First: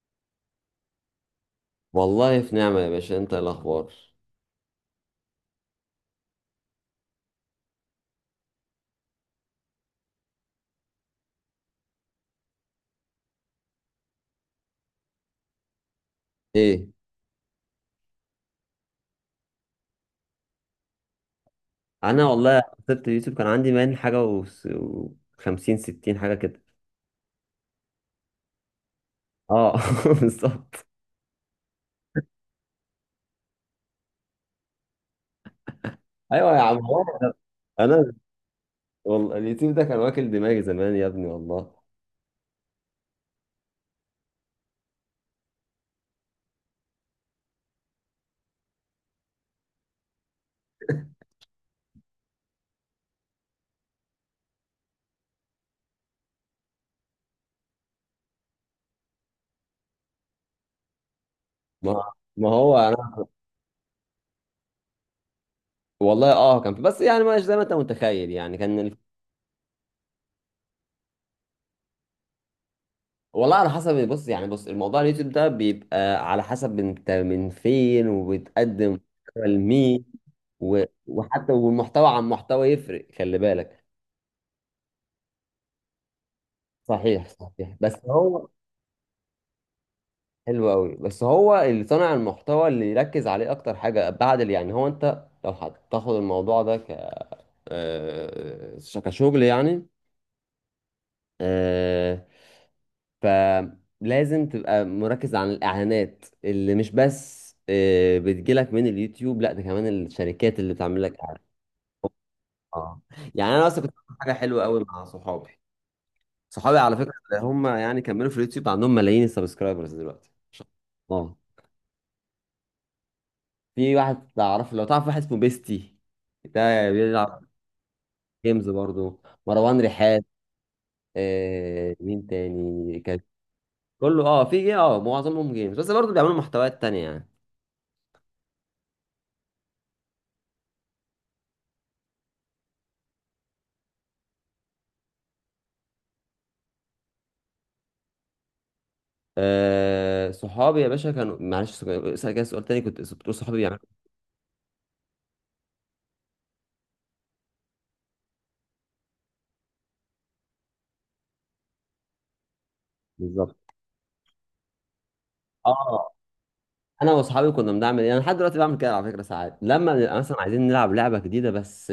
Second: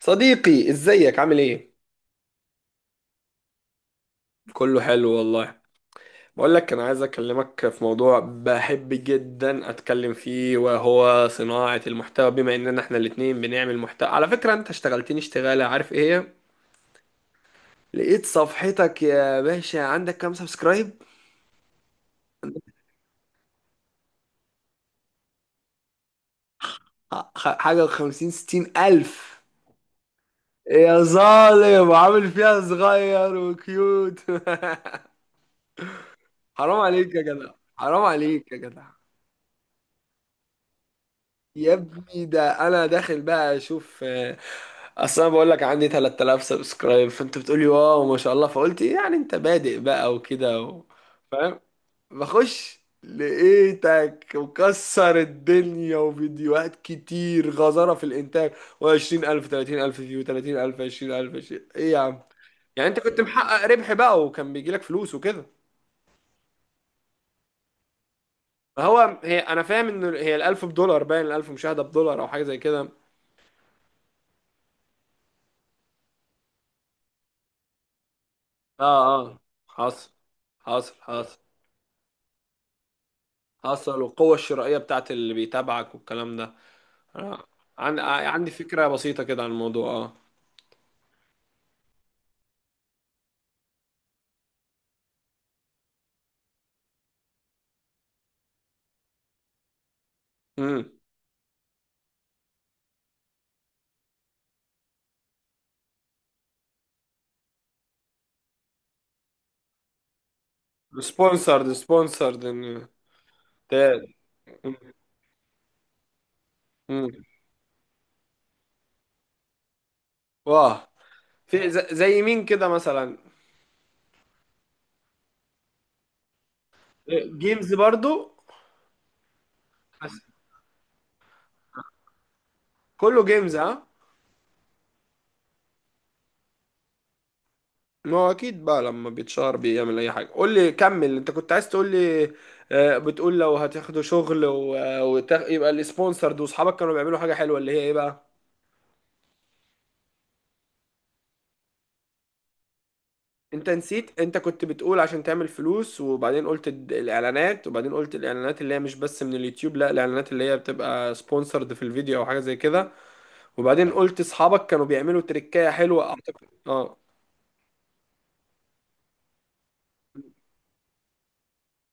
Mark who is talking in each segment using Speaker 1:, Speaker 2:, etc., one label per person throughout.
Speaker 1: صديقي، ازيك عامل ايه؟
Speaker 2: والله في نعمة يا باشا. انت إيه الاخبار؟
Speaker 1: كله حلو والله. بقول لك، انا عايز اكلمك في موضوع بحب جدا اتكلم فيه، وهو صناعة المحتوى. بما اننا احنا الاتنين بنعمل محتوى، على فكرة انت اشتغلتني اشتغالة، عارف ايه هي؟
Speaker 2: ايه.
Speaker 1: لقيت صفحتك يا باشا. عندك كام سبسكرايب؟
Speaker 2: انا والله سبت اليوتيوب كان عندي وخمسين ستين حاجة كده.
Speaker 1: حاجة وخمسين ستين الف؟
Speaker 2: اه، بالظبط.
Speaker 1: يا ظالم، عامل فيها صغير وكيوت.
Speaker 2: ايوه يا عم
Speaker 1: حرام
Speaker 2: هو
Speaker 1: عليك يا
Speaker 2: انا.
Speaker 1: جدع، حرام
Speaker 2: أنا
Speaker 1: عليك يا جدع.
Speaker 2: والله اليوتيوب ده كان واكل دماغي زمان يا ابني
Speaker 1: يا
Speaker 2: والله.
Speaker 1: ابني، ده انا داخل بقى اشوف. اصل انا بقول لك عندي 3,000 سبسكرايب، فانت بتقولي واو ما شاء الله، فقلت إيه، يعني انت بادئ بقى وكده فاهم. بخش لقيتك مكسر الدنيا وفيديوهات كتير، غزارة في الانتاج، و20000 30,000 فيو، 30,000 20,000 20، ايه يا
Speaker 2: ما
Speaker 1: عم.
Speaker 2: ما هو
Speaker 1: يعني انت
Speaker 2: انا.
Speaker 1: كنت محقق ربح بقى وكان بيجيلك فلوس وكده؟
Speaker 2: والله اه كان في، بس يعني مش زي ما انت متخيل، يعني كان ال...
Speaker 1: فهو هي انا فاهم ان هي ال1000 بدولار، باين ال1000 مشاهدة بدولار او حاجة زي كده.
Speaker 2: والله على حسب. بص يعني، بص الموضوع، اليوتيوب ده بيبقى على حسب انت من فين وبتقدم
Speaker 1: اه اه.
Speaker 2: محتوى لمين.
Speaker 1: حصل حصل حصل
Speaker 2: وحتى والمحتوى عن محتوى يفرق، خلي بالك.
Speaker 1: حصل. والقوة الشرائية بتاعت اللي بيتابعك والكلام ده.
Speaker 2: صحيح
Speaker 1: أنا
Speaker 2: صحيح، بس هو
Speaker 1: عندي فكرة بسيطة كده عن الموضوع. اه.
Speaker 2: حلو قوي. بس هو اللي صانع المحتوى اللي يركز عليه اكتر حاجه بعد اللي يعني، هو انت لو هتاخد الموضوع ده ك آه، كشغل يعني.
Speaker 1: امم.
Speaker 2: آه، فلازم تبقى مركز عن الاعلانات اللي مش بس بتجيلك من اليوتيوب، لا ده كمان الشركات اللي بتعمل لك اعلان.
Speaker 1: سبونسرد سبونسرد.
Speaker 2: اه، يعني انا اصلا كنت
Speaker 1: تاد.
Speaker 2: بعمل حاجه حلوه قوي مع صحابي. صحابي على
Speaker 1: امم.
Speaker 2: فكره هم يعني كملوا في اليوتيوب، عندهم ملايين السبسكرايبرز دلوقتي.
Speaker 1: واه.
Speaker 2: اه،
Speaker 1: في زي مين كده مثلا؟
Speaker 2: في واحد تعرف، لو تعرف واحد اسمه بيستي، ده بيلعب
Speaker 1: جيمز برضو.
Speaker 2: جيمز برضو. مروان
Speaker 1: بس
Speaker 2: رحاب. آه مين تاني كان؟
Speaker 1: كله جيمز، ها؟
Speaker 2: كله، اه في اه معظمهم جيمز، بس برضو بيعملوا محتويات تانية يعني.
Speaker 1: ما هو اكيد بقى لما بيتشهر بيعمل اي حاجة. قول لي، كمل انت كنت عايز تقول لي. بتقول لو هتاخدوا شغل يبقى السبونسرد، واصحابك كانوا بيعملوا حاجة حلوة اللي هي ايه بقى؟
Speaker 2: آه صحابي يا باشا كانوا، معلش سؤال كده، سؤال تاني كنت بتقول صحابي
Speaker 1: انت
Speaker 2: بيعملوا.
Speaker 1: نسيت، انت كنت بتقول عشان تعمل فلوس، وبعدين قلت الاعلانات، وبعدين قلت الاعلانات اللي هي مش بس من اليوتيوب، لا، الاعلانات اللي هي بتبقى سبونسرد في الفيديو او حاجة زي كده.
Speaker 2: بالظبط.
Speaker 1: وبعدين قلت اصحابك كانوا بيعملوا تريكاية حلوة،
Speaker 2: اه،
Speaker 1: اعتقد. اه
Speaker 2: انا واصحابي كنا بنعمل ايه؟ انا لحد دلوقتي بعمل كده على فكره. ساعات لما بنبقى مثلا عايزين نلعب لعبه جديده، بس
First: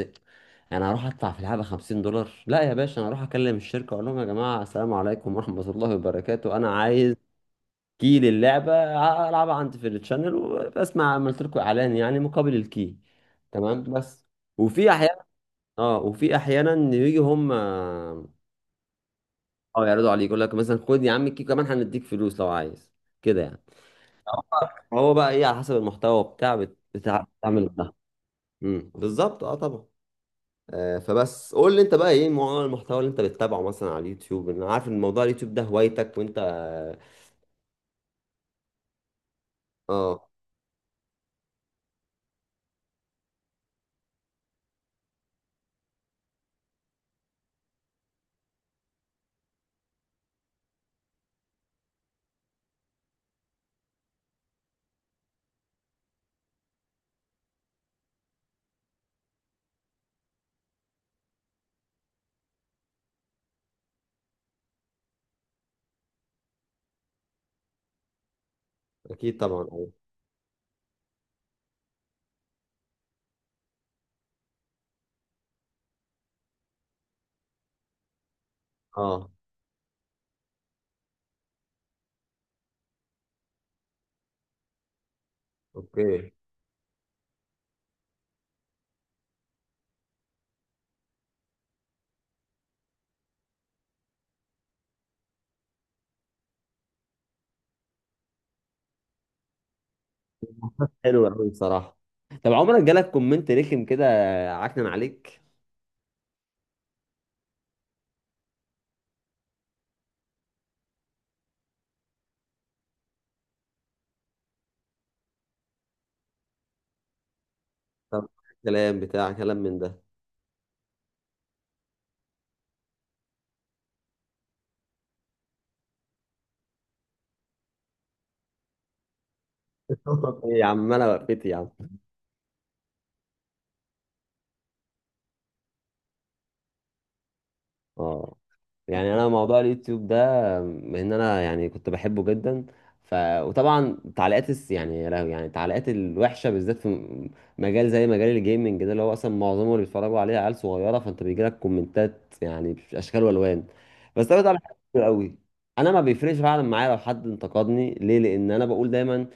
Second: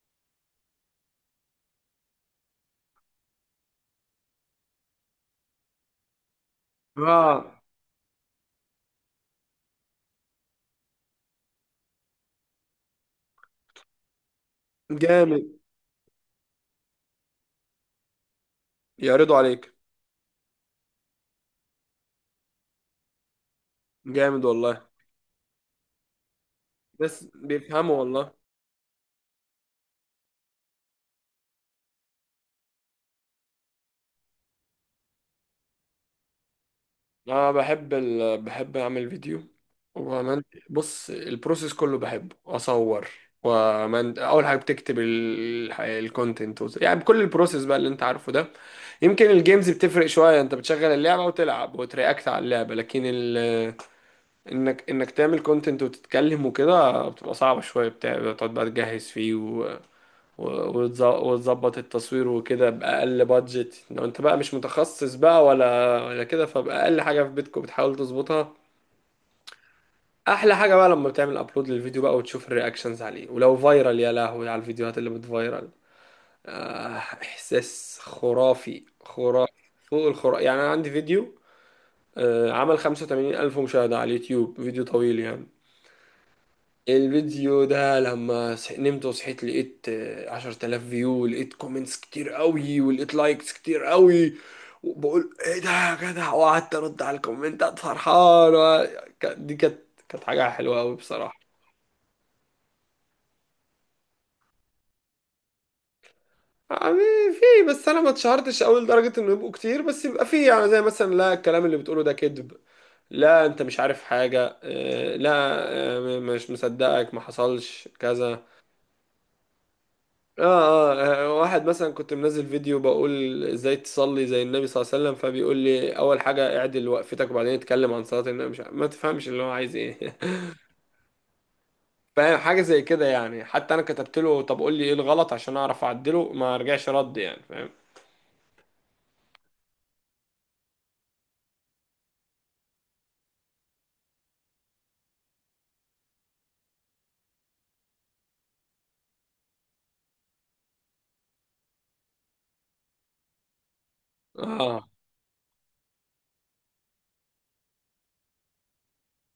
Speaker 2: انا هروح ادفع في لعبه 50$؟ لا يا باشا، انا هروح اكلم الشركه، اقول لهم يا جماعه السلام عليكم ورحمه الله وبركاته، انا عايز
Speaker 1: اه.
Speaker 2: كي للعبة ألعبها عندي في التشانل، وبسمع عملت لكم إعلان، يعني مقابل الكي. تمام بس. وفي أحيانا،
Speaker 1: جامد.
Speaker 2: اه وفي أحيانا يجي هم اه
Speaker 1: يعرضوا عليك.
Speaker 2: يعرضوا عليك، يقول لك مثلا خد يا عم الكي، كمان هنديك فلوس لو عايز كده يعني.
Speaker 1: جامد والله.
Speaker 2: هو بقى ايه على حسب المحتوى بتاع بت-
Speaker 1: بس
Speaker 2: بتاع بتعمل
Speaker 1: بيفهموا
Speaker 2: ده.
Speaker 1: والله.
Speaker 2: امم، بالظبط، اه طبعا. آه، فبس قول لي انت بقى، ايه نوع المحتوى اللي انت بتتابعه مثلا على اليوتيوب؟ انا عارف ان موضوع اليوتيوب ده هوايتك وانت.
Speaker 1: انا بحب بحب اعمل فيديو.
Speaker 2: اه
Speaker 1: ومن... بص، البروسيس كله بحبه. اصور اول حاجه بتكتب الكونتنت يعني بكل البروسيس بقى اللي انت عارفه ده. يمكن الجيمز بتفرق شويه، انت بتشغل اللعبه وتلعب وترياكت على اللعبه، لكن انك تعمل كونتنت وتتكلم وكده بتبقى صعبه شويه. بتاع، بتقعد بقى تجهز فيه وتظبط التصوير وكده بأقل بادجت، لو انت بقى مش متخصص بقى ولا كده، فبأقل حاجة في بيتكم بتحاول تظبطها.
Speaker 2: اكيد طبعا. اه.
Speaker 1: أحلى حاجة بقى لما بتعمل أبلود للفيديو بقى وتشوف الرياكشنز عليه، ولو فايرال، يا لهوي على الفيديوهات اللي بتفايرال. آه، إحساس خرافي،
Speaker 2: آه،
Speaker 1: خرافي، فوق الخرافي يعني. أنا عندي فيديو، آه، عمل 85 ألف مشاهدة على اليوتيوب، فيديو طويل يعني.
Speaker 2: اوكي.
Speaker 1: الفيديو ده لما نمت وصحيت لقيت 10 آلاف فيو، لقيت كومنتس كتير قوي ولقيت لايكس كتير قوي، وبقول ايه ده يا جدع، وقعدت ارد على الكومنتات فرحان دي كانت، كانت حاجة حلوة قوي
Speaker 2: حلو
Speaker 1: بصراحة.
Speaker 2: قوي بصراحه. طب عمرك جالك كومنت رخم كده، عكنن عليك؟
Speaker 1: يعني في، بس انا ما اتشهرتش قوي لدرجة انه يبقوا كتير، بس يبقى في يعني زي مثلا، لا الكلام اللي بتقوله ده كذب، لا انت مش عارف حاجة. آه، لا. مش مصدقك، ما حصلش
Speaker 2: طب،
Speaker 1: كذا.
Speaker 2: كلام بتاع كلام من ده؟
Speaker 1: واحد مثلا كنت منزل فيديو بقول ازاي تصلي زي النبي صلى الله عليه وسلم، فبيقول لي اول حاجة اعدل وقفتك وبعدين اتكلم عن صلاة النبي، مش ما تفهمش اللي هو عايز ايه.
Speaker 2: ايه يا عم انا وقفت يا عم.
Speaker 1: فاهم، حاجة زي كده يعني. حتى انا كتبت له طب قول لي ايه الغلط عشان اعرف اعدله، ما رجعش رد، يعني فاهم.
Speaker 2: اه، يعني انا موضوع اليوتيوب ده، ان انا يعني كنت بحبه جدا. ف، وطبعا يعني يا لهوي، يعني التعليقات الوحشه، بالذات في مجال زي مجال الجيمنج ده، اللي هو اصلا معظمه اللي بيتفرجوا عليه عيال صغيره، فانت بيجي لك كومنتات يعني باشكال والوان. بس انا بتعمل حاجات
Speaker 1: اه.
Speaker 2: كتير قوي. انا ما بيفرقش فعلا معايا لو حد انتقدني، ليه؟ لان انا بقول دايما،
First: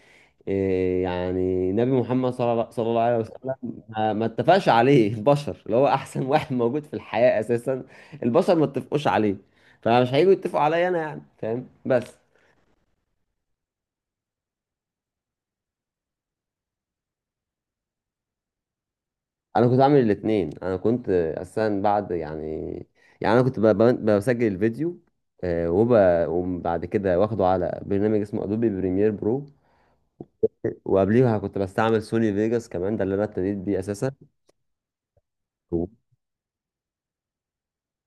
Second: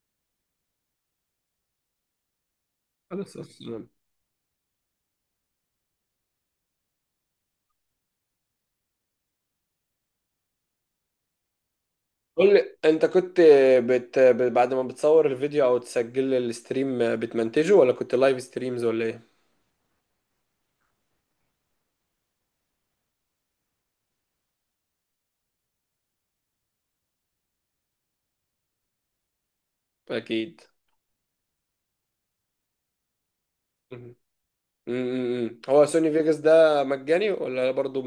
Speaker 2: إيه يعني نبي محمد صلى الله عليه
Speaker 1: خلاص
Speaker 2: وسلم
Speaker 1: أصلاً.
Speaker 2: ما اتفقش عليه البشر، اللي هو احسن واحد موجود في الحياة اساسا. البشر ما اتفقوش عليه، فمش هيجوا يتفقوا عليا انا، يعني فاهم بس.
Speaker 1: قول لي، انت كنت بعد ما بتصور الفيديو او تسجل الستريم بتمنتجه، ولا كنت لايف ستريمز ولا ايه؟
Speaker 2: انا كنت عامل الاتنين، انا كنت اساسا بعد يعني، يعني انا كنت بسجل الفيديو، آه، وب... وبعد كده واخده على برنامج اسمه ادوبي بريمير برو.
Speaker 1: اكيد.
Speaker 2: وقبليها كنت بستعمل سوني فيجاس كمان، ده اللي انا ابتديت بيه اساسا.
Speaker 1: مم. مم. هو سوني فيجاس ده مجاني ولا برضه؟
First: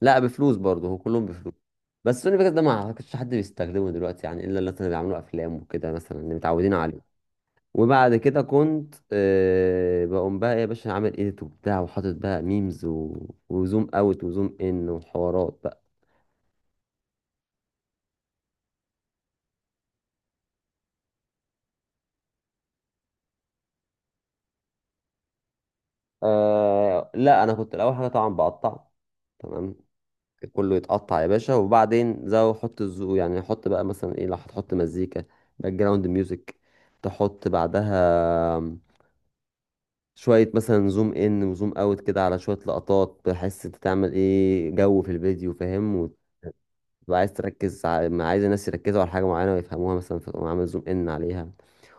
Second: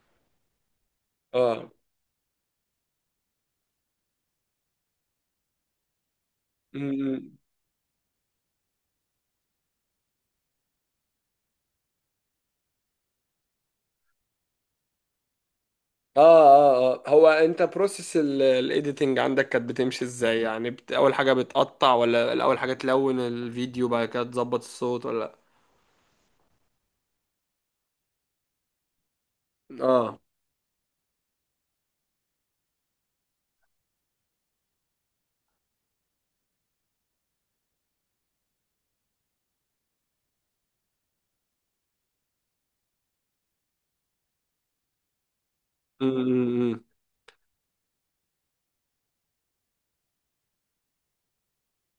Speaker 2: لا بفلوس برضه، هو كلهم بفلوس.
Speaker 1: اه.
Speaker 2: بس سوني فيجاس ده ما اعتقدش حد بيستخدمه دلوقتي يعني، الا الناس اللي مثلا بيعملوا افلام وكده، مثلا اللي متعودين عليه.
Speaker 1: أمم.
Speaker 2: وبعد كده كنت أه بقوم بقى إيه يا باشا، عامل ايديت وبتاع، وحاطط بقى ميمز وزوم اوت وزوم ان وحوارات بقى.
Speaker 1: اه اه اه، هو انت بروسيس الايديتنج عندك كانت بتمشي ازاي؟ يعني بت، اول حاجه بتقطع، ولا الاول حاجه تلون الفيديو بعد كده تظبط الصوت، ولا؟
Speaker 2: أه لا، انا كنت الاول حاجه طبعا بقطع. تمام،
Speaker 1: اه.
Speaker 2: كله يتقطع يا باشا. وبعدين زو حط الزو يعني حط بقى مثلا ايه، لو هتحط مزيكا، باك جراوند ميوزك، تحط بعدها شوية مثلا زوم ان وزوم اوت كده على شوية لقطات، بحيث انت تعمل ايه جو في الفيديو، فاهم.
Speaker 1: امم.
Speaker 2: وتبقى عايز تركز ما عايز الناس يركزوا على حاجة معينة ويفهموها مثلا، فتقوم عامل زوم ان عليها.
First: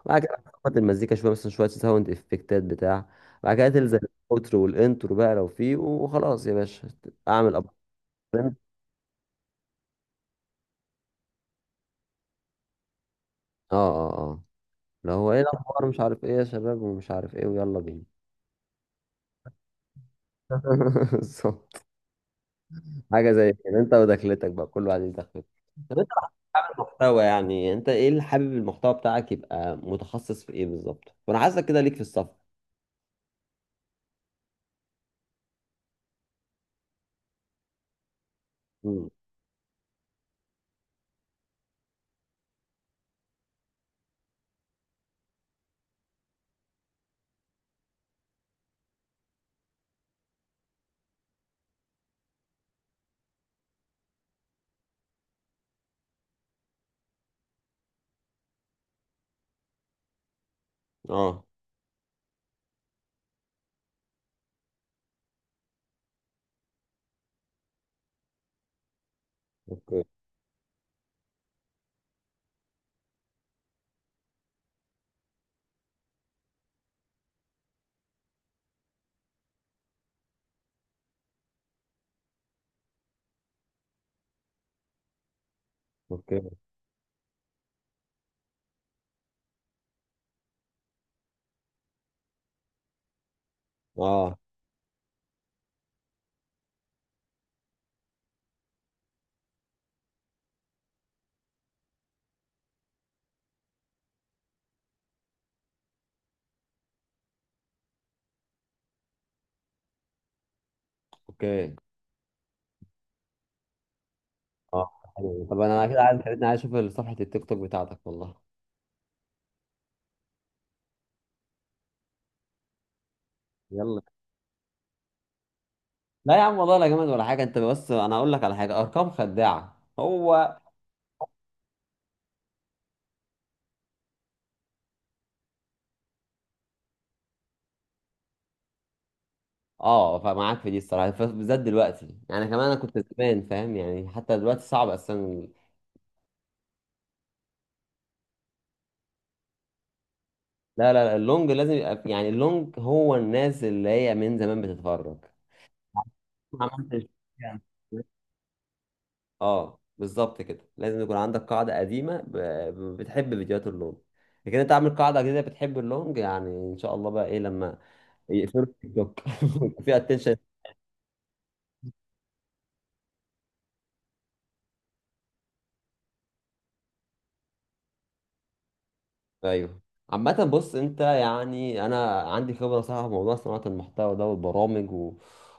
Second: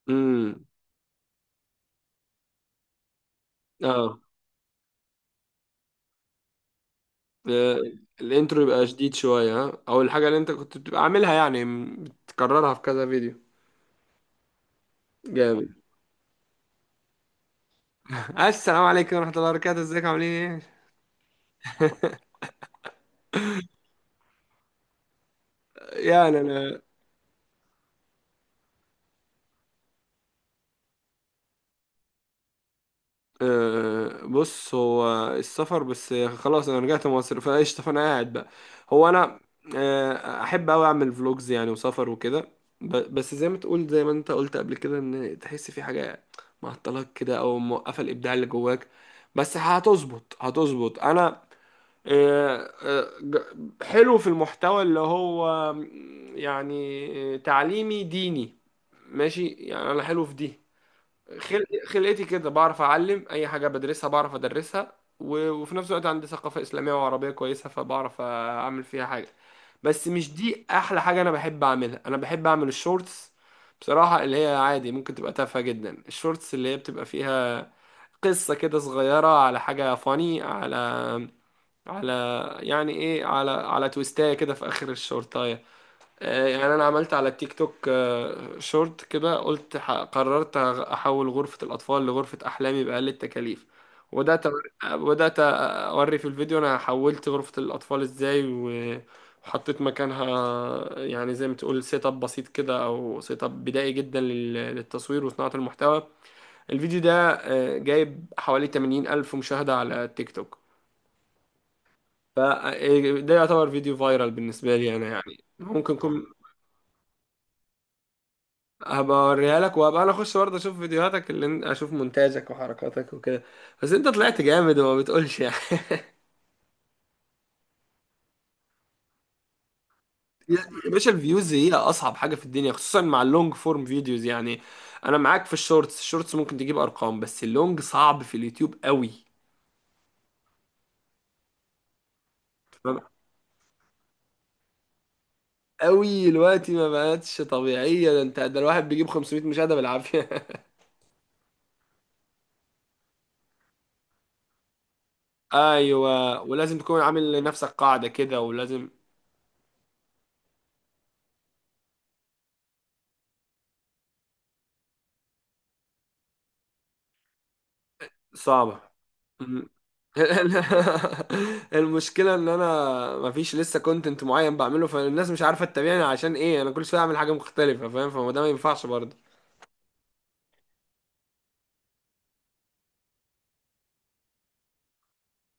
Speaker 2: وبعد كده
Speaker 1: امم.
Speaker 2: تظبط المزيكا شوية، مثلا شوية ساوند افكتات بتاع. بعد كده تلزق
Speaker 1: اه.
Speaker 2: الاوترو والانترو بقى لو فيه، وخلاص يا باشا اعمل اب.
Speaker 1: آه، الانترو يبقى شديد شويه ها، او الحاجه اللي انت كنت بتبقى عاملها يعني بتكررها في كذا فيديو.
Speaker 2: اه اه اه لو، هو ايه
Speaker 1: جامد.
Speaker 2: الاخبار مش عارف ايه يا شباب، ومش عارف ايه، ويلا بينا.
Speaker 1: السلام عليكم ورحمه الله وبركاته، ازيك، عاملين
Speaker 2: بالظبط، حاجة زي كده. انت ودخلتك بقى، كل واحد ليه دخلته.
Speaker 1: ايه؟ يعني
Speaker 2: عامل
Speaker 1: انا،
Speaker 2: محتوى يعني، انت ايه اللي حابب المحتوى بتاعك يبقى متخصص في ايه بالظبط؟ وانا عايزك كده ليك في السفر.
Speaker 1: أه بص، هو السفر بس خلاص، انا رجعت مصر فقشطة، فانا قاعد بقى.
Speaker 2: امم.
Speaker 1: هو انا، أه احب اوي اعمل فلوجز يعني وسفر وكده. بس زي ما تقول، زي ما انت قلت قبل كده، ان تحس في حاجة معطلاك كده او موقفة الابداع اللي جواك، بس هتظبط هتظبط. انا، حلو في المحتوى اللي هو يعني تعليمي ديني، ماشي، يعني انا حلو في دي.
Speaker 2: اه.
Speaker 1: خلقتي كده، بعرف اعلم اي حاجه بدرسها بعرف ادرسها، وفي نفس الوقت عندي ثقافه اسلاميه وعربيه كويسه، فبعرف اعمل فيها حاجه.
Speaker 2: اوكي.
Speaker 1: بس مش دي احلى حاجه انا بحب اعملها، انا بحب اعمل الشورتس بصراحه، اللي هي عادي ممكن تبقى تافهه جدا. الشورتس اللي هي بتبقى فيها قصه كده صغيره على حاجه، فاني على، على، يعني ايه، على على تويستايه كده في اخر الشورتايه.
Speaker 2: اوكي.
Speaker 1: يعني انا عملت على التيك توك، شورت كده قلت قررت احول غرفة الاطفال لغرفة احلامي باقل التكاليف،
Speaker 2: اه.
Speaker 1: وبدات بدات اوري في الفيديو انا حولت غرفة الاطفال ازاي، و وحطيت مكانها يعني زي ما تقول سيت اب بسيط كده، او سيت اب بدائي جدا للتصوير وصناعة المحتوى. الفيديو ده، جايب حوالي 80 الف مشاهدة على التيك توك،
Speaker 2: اوكي.
Speaker 1: فده يعتبر فيديو فايرال بالنسبة
Speaker 2: اه
Speaker 1: لي انا، يعني
Speaker 2: حلو. طب انا
Speaker 1: ممكن
Speaker 2: كده عايز،
Speaker 1: يكون.
Speaker 2: خليتني عايز اشوف صفحة التيك توك بتاعتك والله.
Speaker 1: هبقى اوريها لك، وهبقى انا اخش برضه اشوف فيديوهاتك اللي انت، اشوف مونتاجك وحركاتك وكده. بس
Speaker 2: يلا.
Speaker 1: انت طلعت جامد وما بتقولش يعني.
Speaker 2: لا يا عم والله لا جامد ولا حاجة، انت بس انا اقول لك على حاجة، ارقام خداعة هو.
Speaker 1: يا باشا، الفيوز هي اصعب حاجه في الدنيا خصوصا مع اللونج فورم فيديوز يعني. انا معاك في الشورتس، الشورتس ممكن تجيب ارقام، بس اللونج صعب في اليوتيوب قوي.
Speaker 2: اه، فمعاك في دي الصراحة، بالذات دلوقتي يعني كمان. انا كنت
Speaker 1: تمام؟
Speaker 2: زمان فاهم يعني، حتى دلوقتي صعب اصلا.
Speaker 1: قوي دلوقتي ما بقتش طبيعيه، ده انت ده الواحد بيجيب 500 مشاهده بالعافيه.
Speaker 2: لا لا لا، اللونج لازم يبقى يعني، اللونج هو الناس اللي هي من زمان بتتفرج.
Speaker 1: ايوه،
Speaker 2: ما
Speaker 1: ولازم تكون
Speaker 2: عملتش
Speaker 1: عامل
Speaker 2: يعني.
Speaker 1: لنفسك قاعده كده، ولازم.
Speaker 2: اه بالظبط كده، لازم يكون عندك قاعدة قديمة بتحب فيديوهات اللون. لكن انت عامل قاعدة جديدة بتحب اللونج، يعني ان شاء الله بقى ايه لما يقفلوا
Speaker 1: صعبة.
Speaker 2: التيك توك
Speaker 1: م.
Speaker 2: يبقى في اتنشن.
Speaker 1: المشكلة ان انا مفيش لسه كونتنت معين بعمله، فالناس مش عارفة تتابعني عشان ايه، انا كل شوية اعمل حاجة مختلفة، فاهم؟ فما ده ما ينفعش برضه.
Speaker 2: ايوه. عامة بص، انت يعني انا عندي خبرة صح في موضوع صناعة المحتوى ده والبرامج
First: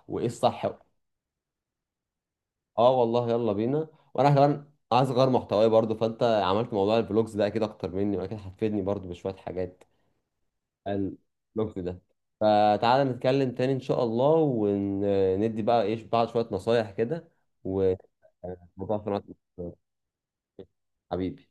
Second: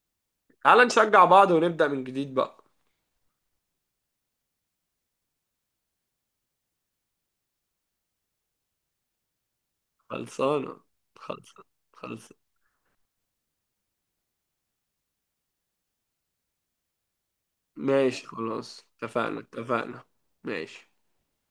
Speaker 2: وايه الصح.
Speaker 1: تعال نشجع بعض ونبدأ من جديد بقى.
Speaker 2: اه والله يلا بينا. وانا كمان عايز اغير محتواي برضو، فانت عملت موضوع الفلوجز ده اكيد اكتر مني، واكيد هتفيدني برضو بشوية حاجات
Speaker 1: خلصانة خلصانة
Speaker 2: الوقت ده.
Speaker 1: خلصانة.
Speaker 2: فتعالى نتكلم تاني ان شاء الله، وندي بقى ايش بعض شوية نصايح كده.
Speaker 1: ماشي خلاص،
Speaker 2: والموضوع في نقطة،
Speaker 1: اتفقنا اتفقنا. ماشي.
Speaker 2: حبيبي.